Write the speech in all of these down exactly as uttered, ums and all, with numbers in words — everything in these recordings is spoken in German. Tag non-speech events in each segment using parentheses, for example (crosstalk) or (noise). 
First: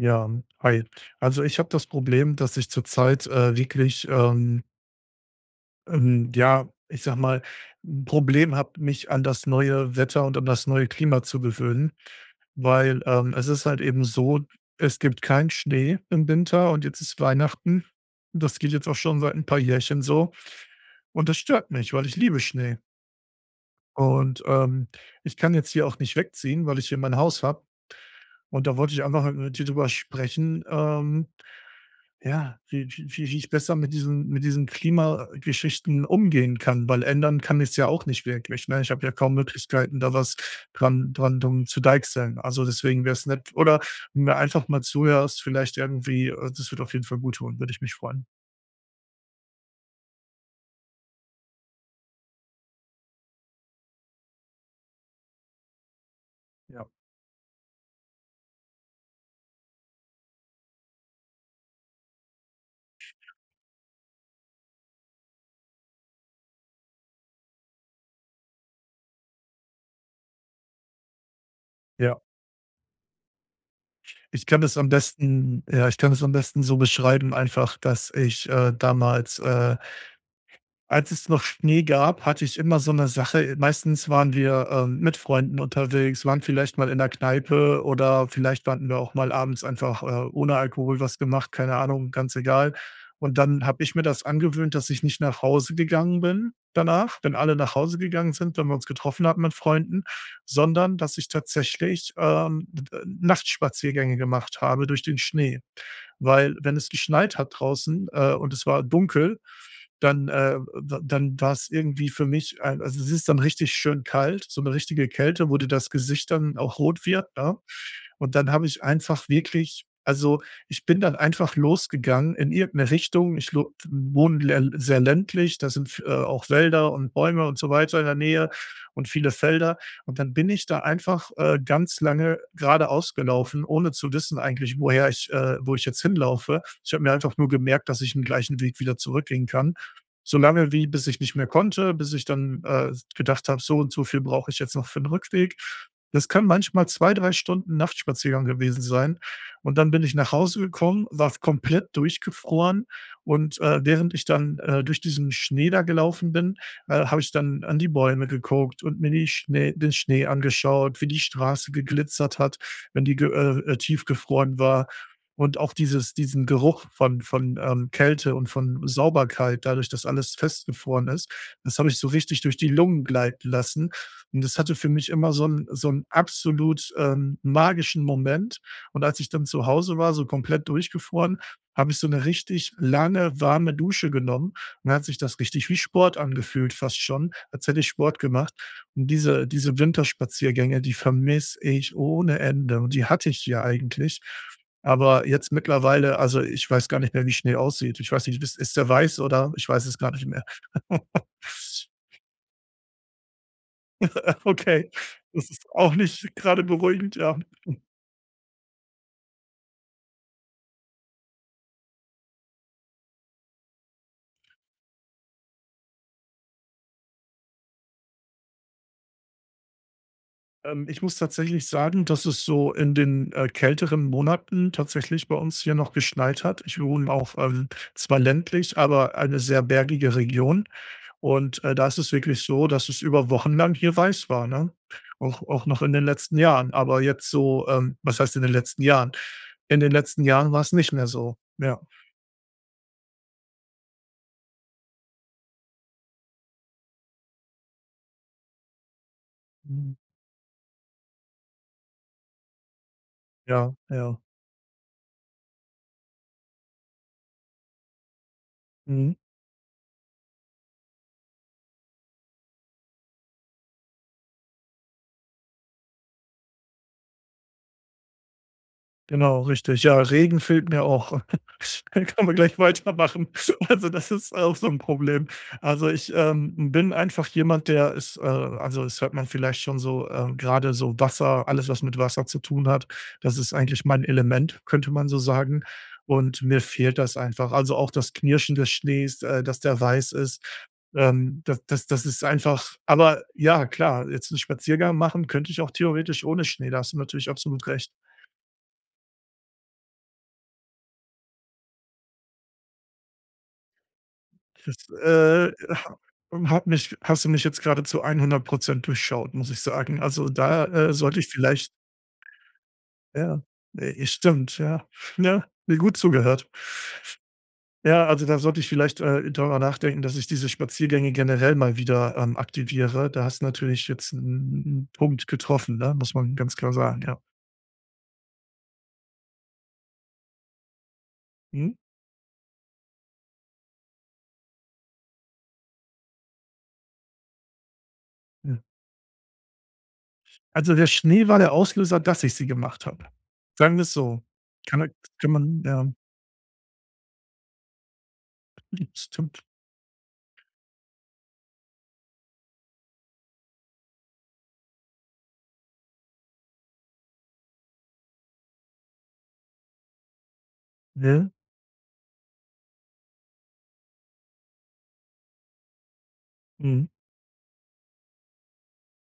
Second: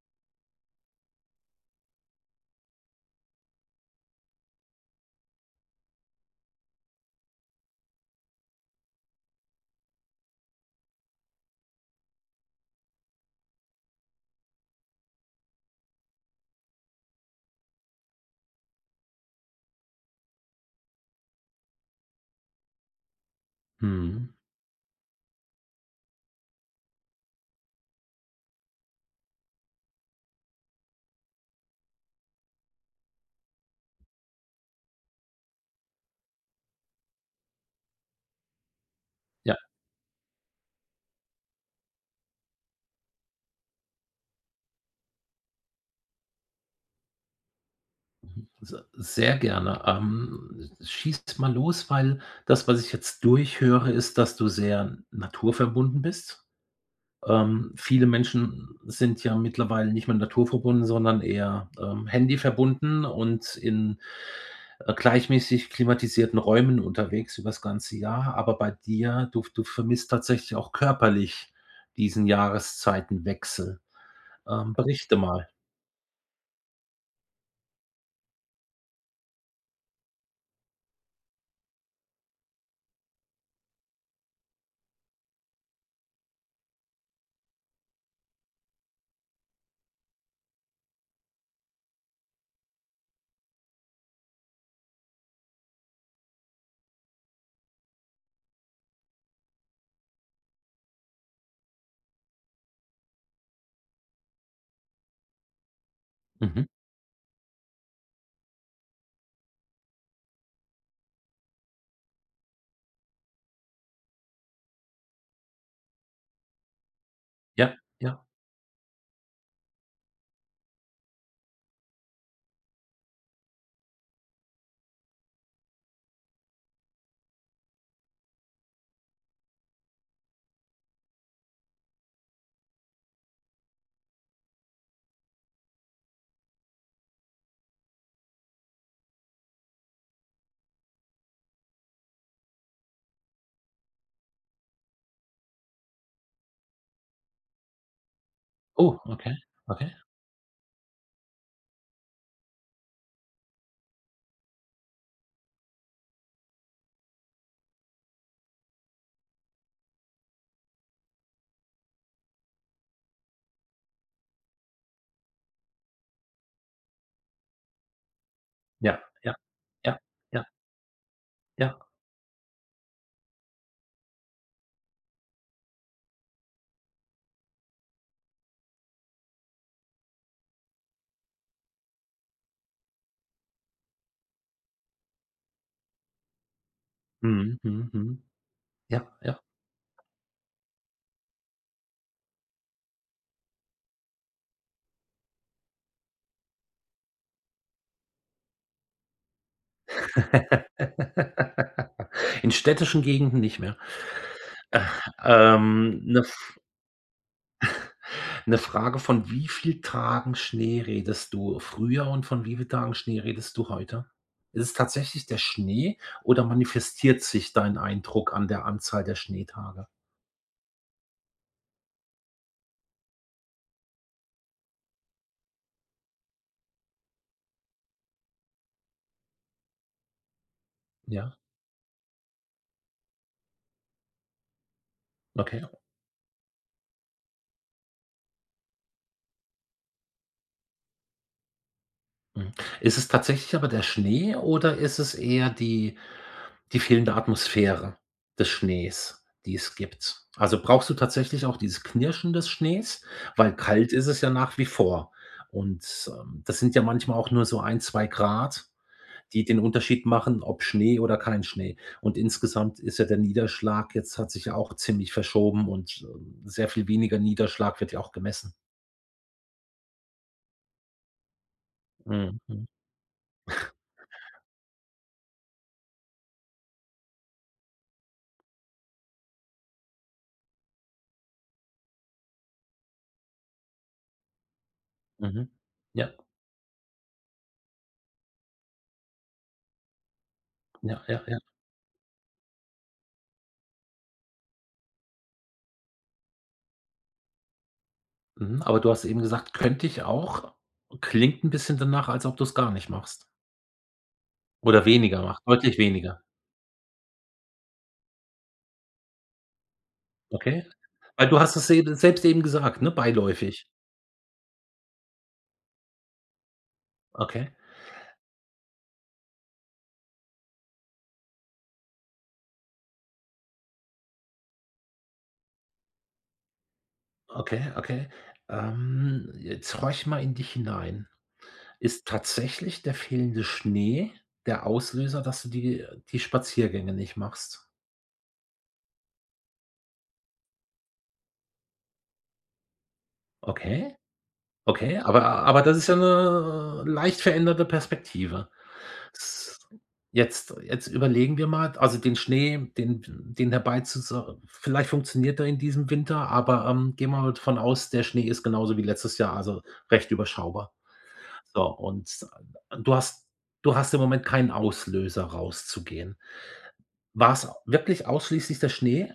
Ja, hi. Also, ich habe das Problem, dass ich zurzeit, äh, wirklich, ähm ähm, ja, ich sage mal, 'n Problem habe, mich an das neue Wetter und an das neue Klima zu gewöhnen. Weil, ähm, es ist halt eben so: Es gibt keinen Schnee im Winter und jetzt ist Weihnachten, das geht jetzt auch schon seit 'n paar Jährchen so. Und das stört mich, weil ich liebe Schnee. Mhm. Und, ähm, ich kann jetzt hier auch nicht wegziehen, weil ich hier mein Haus habe, und da wollte ich einfach mal mit dir drüber sprechen, ähm, ja, wie wie wie wie ich besser mit diesen mit diesen Klimageschichten umgehen kann, weil ändern kann ich's ja auch nicht wirklich, ne? Ich habe ja kaum Ja. Möglichkeiten, da was dran dran drum zu deichseln. Also deswegen wäre es nett oder mir einfach mal zuhörst, vielleicht irgendwie, äh das wird auf jeden Fall guttun, würde ich mich freuen. Mhm, se sehr gerne. Ähm, schieß mal los, weil das, was ich jetzt durchhöre, ist, dass du sehr naturverbunden bist. Ja. Ähm, viele Menschen sind ja mittlerweile nicht mehr naturverbunden, sondern eher, ähm, handy-verbunden und in, äh, gleichmäßig klimatisierten Räumen unterwegs über's ganze Jahr. Aber bei dir du v du vermisst tatsächlich auch körperlich Ja. diesen Jahreszeitenwechsel. Ich kann Ähm, das am berichte mal. besten ja, ich kann das am besten so beschreiben einfach, dass ich, äh, damals, äh als es noch Schnee gab, hatte ich immer so 'ne Sache. E meistens waren wir, ähm, mit Freunden unterwegs, waren vielleicht mal in 'ner Kneipe oder vielleicht (unintelligible) wir auch mal abends einfach, äh, ohne Alkohol was gemacht, keine Ahnung, ganz egal. Und dann habe ich mir das angewöhnt, dass ich nicht nach Hause gegangen bin danach, wenn alle nach Hause gegangen sind, wenn wir uns getroffen hatten mit Freunden, sondern dass ich tatsächlich, ähm, d äh, Nachtspaziergänge gemacht habe durch den Schnee. Weil, Mhm. wenn es geschneit hat draußen, äh, und es war dunkel, dann, äh d dann war's irgendwie für mich ein also es ist dann richtig schön kalt, so 'ne richtige Kälte, wo dir das Gesicht dann auch rot wird, ne? Ja, ja. Und dann habe ich einfach wirklich also ich bin dann einfach losgegangen in irgend 'ne Richtung. Ich lo wohne lä sehr ländlich, da sind F auch Wälder und Bäume und so weiter in der Nähe und viele Felder. Und dann bin ich da einfach, äh, ganz lange geradeaus gelaufen, ohne zu wissen eigentlich, woher ich äh, wo ich jetzt hinlaufe. Ich habe mir einfach nur gemerkt, dass ich 'n gleichen Weg wieder zurückgehen kann. So lange wie bis ich nicht mehr konnte, bis ich dann, äh, s gedacht habe: „So und so viel brauche ich jetzt noch für 'n Rückweg.“ Das können manchmal zwei, drei Stunden Nachtspaziergang gewesen Oh, sein. okay, Und dann okay. bin ich nach Hause gekommen, war f komplett durchgefroren. Und, äh, während ich dann, äh, durch diesen Schnee da gelaufen bin, äh, habe ich dann an die Bäume geguckt und mir die Schnee den Schnee angeschaut, wie die Straße geglitzert hat, wenn die ge äh, äh, tiefgefroren war. Und auch dieses diesen Geruch von von, ähm, Kälte und von Ja. Ja. Sauberkeit dadurch, Ja. dass alles Ja. festgefroren ist, das Ja. habe ich so richtig durch die Lungen gleiten lassen. Und das hatte für mich immer so 'n so 'n absolut, ähm, magischen Moment. Und als ich dann zu Hause war, so komplett durchgefroren, habe ich so 'ne richtig lange, warme Dusche genommen und dann hat sich das richtig wie Sport angefühlt fast schon, Mhm. als hätte ich Mhm, Sport mhm. gemacht und Ja, ja. diese diese Winterspaziergänge, die vermisse ich ohne Ende und die hatte ich hier eigentlich. Aber jetzt mittlerweile also ich weiß gar nicht mehr, wie Schnee aussieht. Ich weiß nicht, wiss ist der weiß oder Ich weiß es gar nicht mehr. (chuckles) (laughs) In städtischen Gegenden nicht mehr. (laughs) Okay, das Äh, ist auch ähm, ne, nicht F grade beruhigend, ja. (chuckles) 'ne Frage: Von wie viel Tagen Schnee redest du früher und von wie viel Tagen Schnee redest du heute? Ist es tatsächlich der Schnee oder manifestiert sich dein Eindruck an der Anzahl der Schneetage? Ähm, ich muss tatsächlich sagen, dass es so in den, äh, kälteren Monaten tatsächlich bei uns hier noch geschneit hat. Ich wohne auf, ähm zwar ländlich, aber eine sehr bergige Region. Ja. Und, äh, da ist es wirklich so, dass es über Wochen lang hier weiß war, ne? Auch Okay. auch noch in den letzten Jahren, aber jetzt so, ähm was heißt in den letzten Jahren? In den letzten Jahren war's nicht mehr so, ja. Mhm, ist es tatsächlich aber der Schnee oder ist es eher die die fehlende Atmosphäre des Schnees, die es Mhm. gibt? Also, brauchst du tatsächlich auch dieses Knirschen des Schnees, weil Ja, kalt ist ja. es ja nach wie vor. Und, ähm, das sind ja manchmal auch nur so ein, zwei Grad, Mhm. die den Unterschied machen, ob Schnee oder kein Schnee. Und insgesamt ist ja der Niederschlag jetzt hat sich ja auch ziemlich verschoben und, äh, sehr viel weniger Niederschlag wird ja auch gemessen. Genau, richtig. Ja, Regen fehlt mir auch. (chuckles) Könn können wir Mhm, gleich mhm. weitermachen. Also (chuckles) das ist auch so 'n Problem. Also ich, ähm, bin einfach jemand, der ist, äh also es hört man vielleicht schon so, äh, gerade so Wasser alles was mit Wasser zu tun hat, das ist eigentlich mein Element, könnte man so Mhm, sagen ja. und mir fehlt das einfach. Also auch das Knirschen des Schnees, äh, dass der weiß ist, Ja, ja, ja. ähm, das das das ist einfach aber ja klar, jetzt 'n Spaziergang machen könnt ich auch theoretisch ohne Schnee, da hast du natürlich absolut recht. Mhm, aber du hast eben gesagt: „Könnte ich auch.“ Klingt 'n bisschen danach, als ob du's gar nicht machst oder Das, weniger macht, äh, deutlich habe weniger. ähm, habe mich hast du mich jetzt gerade zu einhundert Prozent durchschaut, muss ich sagen. Also da, Okay? äh, sollte ich Weil du hast vielleicht es eben selbst eben gesagt, ne, Ja, beiläufig. ne, stimmt, ja. Ja, mir gut zugehört. Okay. Ja, also dann sollte ich vielleicht, äh, darüber nachdenken, dass ich diese Spaziergänge generell mal wieder, ähm, aktiviere. Da hast du natürlich jetzt 'n 'n 'n Punkt getroffen, ne, muss man ganz klar sagen, ja. Okay, okay. Ähm, jetzt horch mal in dich hinein. Mhm. Ist tatsächlich der fehlende Schnee der Auslöser, dass du die die Spaziergänge nicht machst? Mhm. Also, der Schnee war der Auslöser, dass ich sie gemacht habe. Sagen wir's Okay? so. Kann er Okay, aber kann man aber das ist ja. ja 'ne leicht veränderte Perspektive. Stimmt. Z jetzt jetzt überlegen wir mal, d also den Schnee, den den dabei zu zu vielleicht funktioniert er in diesem Winter, aber, ähm, gehen wir mal von aus, der Schnee ist genauso wie letztes Jahr, also recht überschaubar. Ne? So und du hast du hast im Moment keinen Auslöser rauszugehen. Mhm. War's wirklich ausschließlich der Schnee,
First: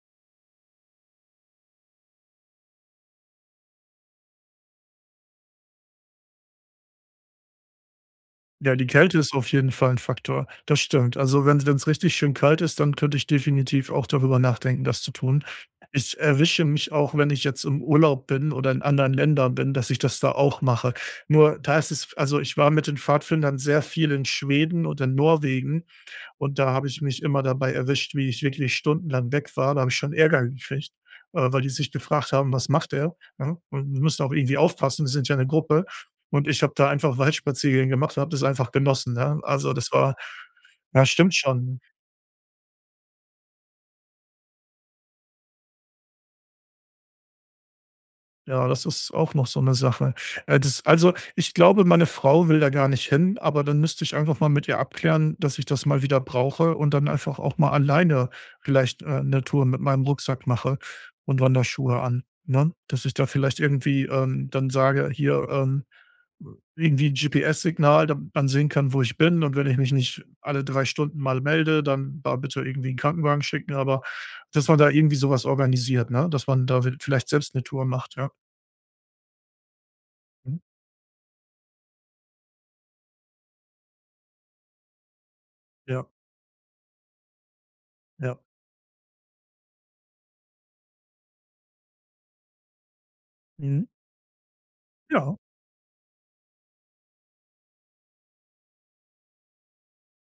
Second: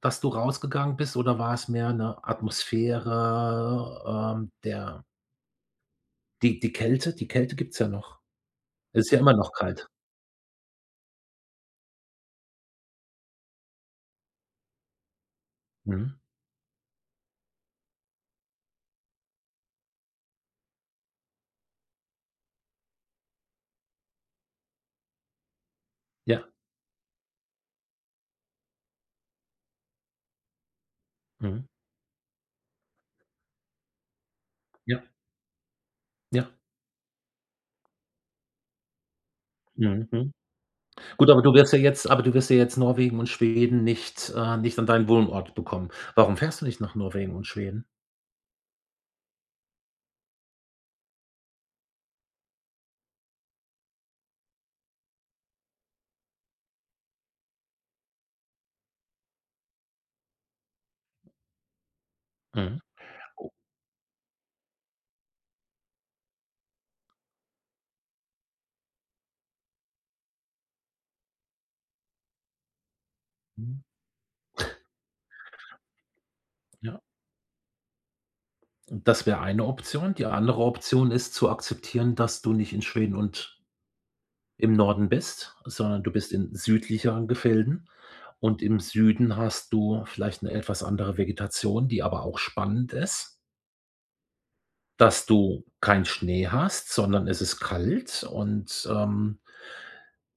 dass du rausgegangen bist oder war es mehr 'ne Atmosphäre, ähm, der die die Kälte, die Kälte gibt's ja noch. Ja, die Ist Kälte ja ist immer auf noch jeden kalt. Fall 'n Faktor. Das stimmt. Also, wenn's wenn's richtig schön kalt ist, dann könnte ich definitiv auch darüber nachdenken, das zu tun. Mhm. Ich erwische mich auch, wenn ich jetzt im Urlaub bin oder in anderen Ländern bin, dass ich das da auch mache. Nur, da ist es also ich war mit den Pfadfindern sehr viel in Schweden und in Norwegen Ja. und da habe ich mich immer dabei erwischt, wie ich wirklich stundenlang weg war. Da habe ich schon Ärger gekriegt, äh, weil Mhm. die sich gefragt haben: „Was macht er,“ ne? Und die müssen auch irgendwie Ja. aufpassen, wir sind ja 'ne Gruppe und Ja. ich habe da einfach Waldsparziergänge gemacht und habe das einfach genossen, ne? Also das Mhm. war Mhm. ja, Gut, stimmt aber du wirst ja schon. jetzt aber du wirst ja jetzt Norwegen und Schweden nicht, äh nicht an deinen Wohnort bekommen. Warum fährst du nicht nach Norwegen und Schweden? Ja, das ist auch noch so 'ne Sache. Äh, das also, ich glaube, meine Frau will da gar nicht hin, aber dann müsste ich einfach mal mit ihr abklären, dass ich das mal wieder brauche und dann einfach auch mal alleine vielleicht, äh, 'ne Tour mit meinem Rucksack mache und Wanderschuhe an, ne? Mhm. Dass ich da Oh. vielleicht irgendwie, ähm, dann sage: „Hier, ähm, w irgendwie 'n GPS-Signal, damit man sehen kann, wo ich bin und wenn ich mich nicht alle drei Stunden mal melde, dann da bitte irgendwie 'n Krankenwagen schicken.“ Mhm. Aber, dass man (chuckles) da irgendwie sowas organisiert, ne, dass man da Ja. wid vielleicht selbst 'ne Tour macht, ja. Und das wäre eine Option. Die Mhm. andere Option ist zu akzeptieren, dass du nicht in Schweden und im Norden bist, sondern Ja. du bist in südlicheren Gefilden Ja. und im Süden hast du vielleicht 'ne etwas andere Vegetation, die aber auch spannend ist. Mhm. Dass Ja. du keinen Schnee hast, sondern es ist kalt und, ähm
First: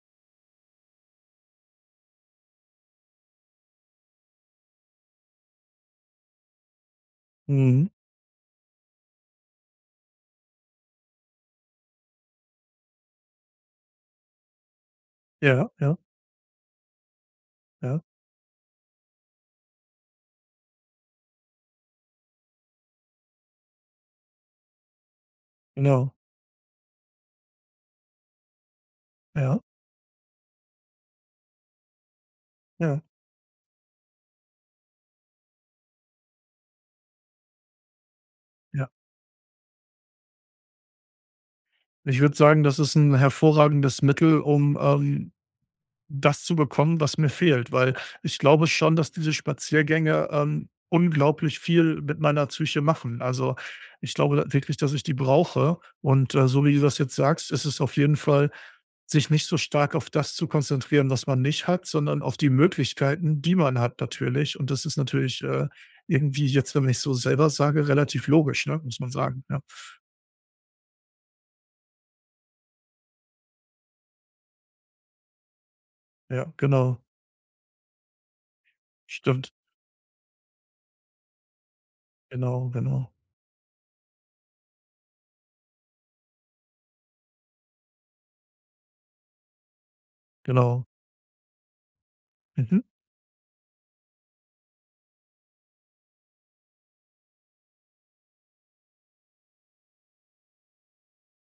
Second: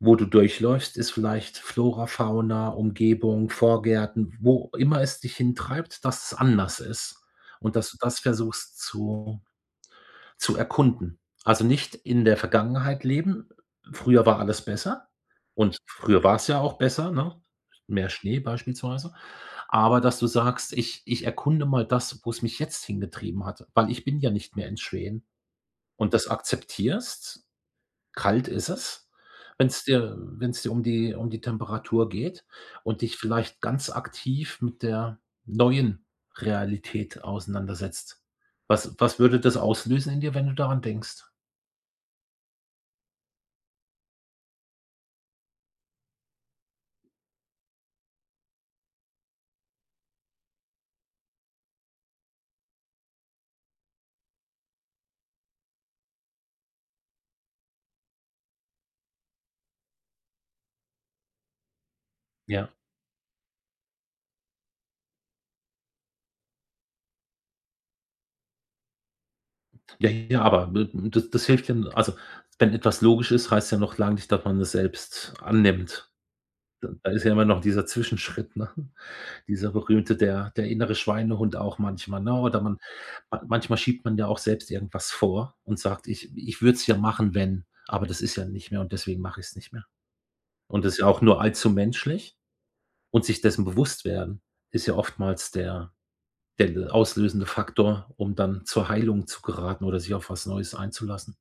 wo du durchläufst, ist vielleicht Flora, Fauna, Umgebung, Vorgärten, wo immer es dich hintreibt dass es anders ist und Mhm. dass du das versuchst zu zu erkunden. Also, nicht in der Vergangenheit leben. „Früher war alles besser“ Ja, und ja. früher war's ja auch besser, ne? Ja. Mehr Schnee beispielsweise. Aber, dass du sagst: „Ich ich erkunde mal das, wo es mich jetzt hingetrieben hat, weil ich bin ja nicht mehr in Schweden“ Genau. und das akzeptierst. Kalt ist es, Ja. wenn's dir, äh wenn's dir um die um die Temperatur geht und Ja. dich vielleicht ganz aktiv mit der neuen Realität auseinandersetzt. Ja. Was was würde das auslösen in dir, wenn du daran denkst? Ich würde sagen, das ist 'n hervorragendes Mittel, um, ähm, das zu bekommen, was mir fehlt. Weil, ich glaube schon, dass diese Spaziergänge, ähm, unglaublich viel mit meiner Psyche machen. Also, ich glaube wirklich, dass ich die brauche. Und, äh, so wie du das jetzt sagst, ist es auf jeden Fall sich nicht so stark auf das zu konzentrieren, was man nicht hat, sondern auf die Ja. Möglichkeiten, die man hat natürlich. Und das ist natürlich, äh, irgendwie jetzt, wenn ich es so selber sage, relativ logisch, ne, muss man sagen, ja. Ja ja, aber wird n das das hilft ja also, wenn etwas logisch ist, heißt ja noch lange nicht, dass man es selbst annimmt. Ja, D genau. da ist ja immer noch dieser Zwischenschritt, ne? Stimmt. Dieser berühmte der der innere Schweinehund auch manchmal, ne? Oder Genau, man genau. man manchmal schiebt man ja auch selbst irgendwas vor und sagt: „Ich ich würde es ja machen, wenn, aber das ist ja nicht mehr und deswegen mach ich es nicht mehr.“ Und Genau. das ja auch nur allzu menschlich Mhm. und sich dessen bewusst werden ist ja oftmals der der, äh, auslösende Faktor, um dann zur Heilung zu geraten oder sich auf was Neues einzulassen.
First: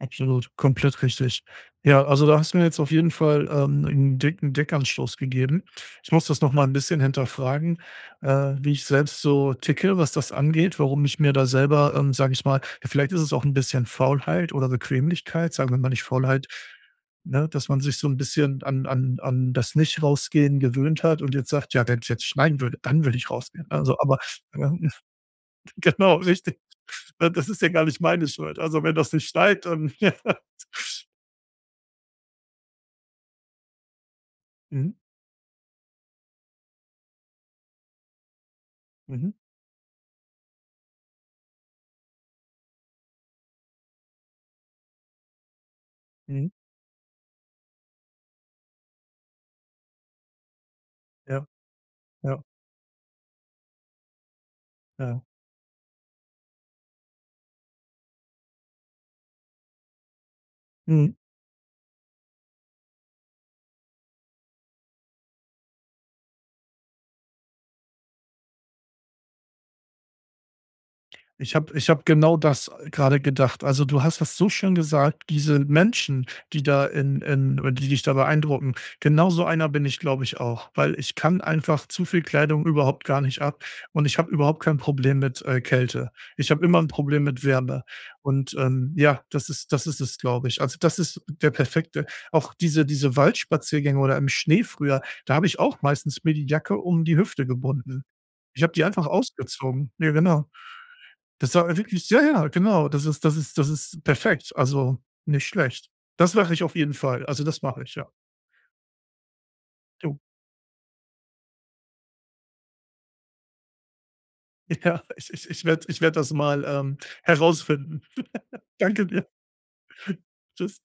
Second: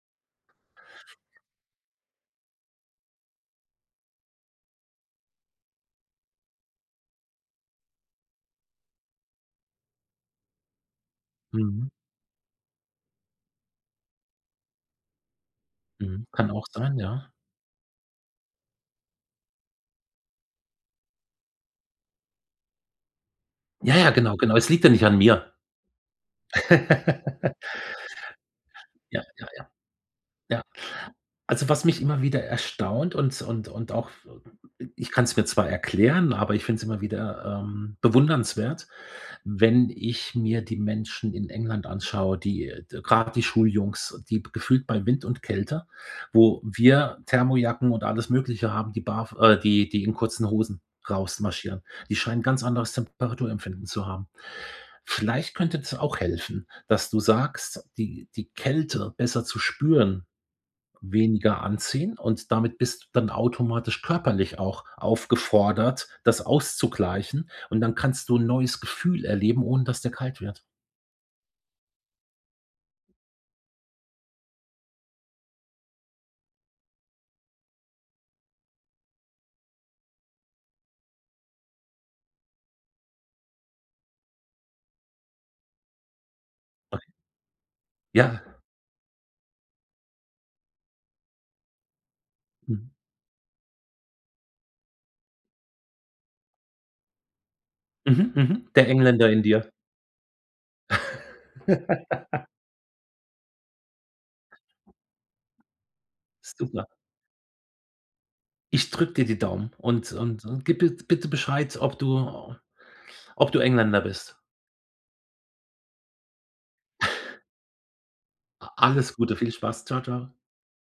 Absolut, komplett richtig. Ja, also da hast du mir jetzt auf jeden Fall, ähm, 'n dicken Denkanstoß gegeben. Ich muss das noch mal 'n bisschen hinterfragen, äh, wie ich selbst so ticke, was das angeht, warum ich mir da Mhm. selber, ähm, sage ich mal ja, vielleicht ist es auch 'n bisschen Faulheit oder Bequemlichkeit, sagen wir mal nicht Mhm, Faulheit kann auch sein, ja. ne, dass man sich so 'n bisschen an an an das Nichtrausgehen gewöhnt hat und jetzt sagt: „Ja, wenn's jetzt schneiden würde, dann würde ich rausgehen!“ Also, Ja, ja, aber genau, genau. Es ja. liegt ja nicht an mir. Genau, richtig. Ne, das (laughs) ist ja gar nicht meine Schuld. Also wenn das Ja, nicht ja, schneit, ja. dann (laughs) Ja. Also was mich immer wieder erstaunt und s und und auch f i Mhm. ich kann's mir zwar erklären, aber ich finde es immer wieder, ähm, bewundernswert, Mhm. wenn ich mir die Menschen in England anschaue, die, äh, d grad die Schuljungs, die b gefühlt bei Wind und Kälte, Mhm. wo wir Thermojacken und alles Mögliche haben, die barf äh, die die in kurzen Hosen Ja. rausmarschieren. Die scheinen Ja. 'n ganz anderes Temperaturempfinden zu haben. Ja. Vielleicht könnte das auch helfen, dass du sagst, die die Kälte besser zu spüren, Mhm. weniger anziehen und damit bist du dann automatisch körperlich auch aufgefordert, das auszugleichen und dann kannst du 'n neues Gefühl erleben, ohne dass dir kalt wird. Ich habe ich habe genau das, äh, gerade gedacht. Also, du hast das so schön gesagt, diese Menschen, die da in in oder die dich da beeindrucken, genauso einer bin ich, glaube ich, auch. Weil ich kann einfach zu viel Kleidung überhaupt gar nicht ab und ich habe überhaupt kein Problem mit, äh, Kälte. Ich habe immer 'n (unintelligible) Problem mit Wärme. Ja. Und, ähm, ja, das ist das ist es, glaube ich. Also, das ist der perfekte auch diese Mhm. diese Waldspaziergänge oder im Schnee früher, da habe ich auch meistens mir die Jacke um die Hüfte gebunden. Mhm. Ich Mhm. habe die Der einfach Engländer in dir. ausgezogen. Ne, genau. Das war wirklich sehr ja, (laughs) ja genau. Das ist das ist das ist perfekt, also, nicht schlecht. Das mache ich auf Super. jeden Fall. Also das mache ich, ja. Ich drücke dir die Daumen und Ja. und und gib bit bitte Bescheid, ob du ob du Engländer bist. Ja, ich ich ich ich werde ich werde das mal, ähm, (chuckles) herausfinden. (laughs) Danke Alles dir. Gute, viel Spaß. Tschau, tschau. Tschüss.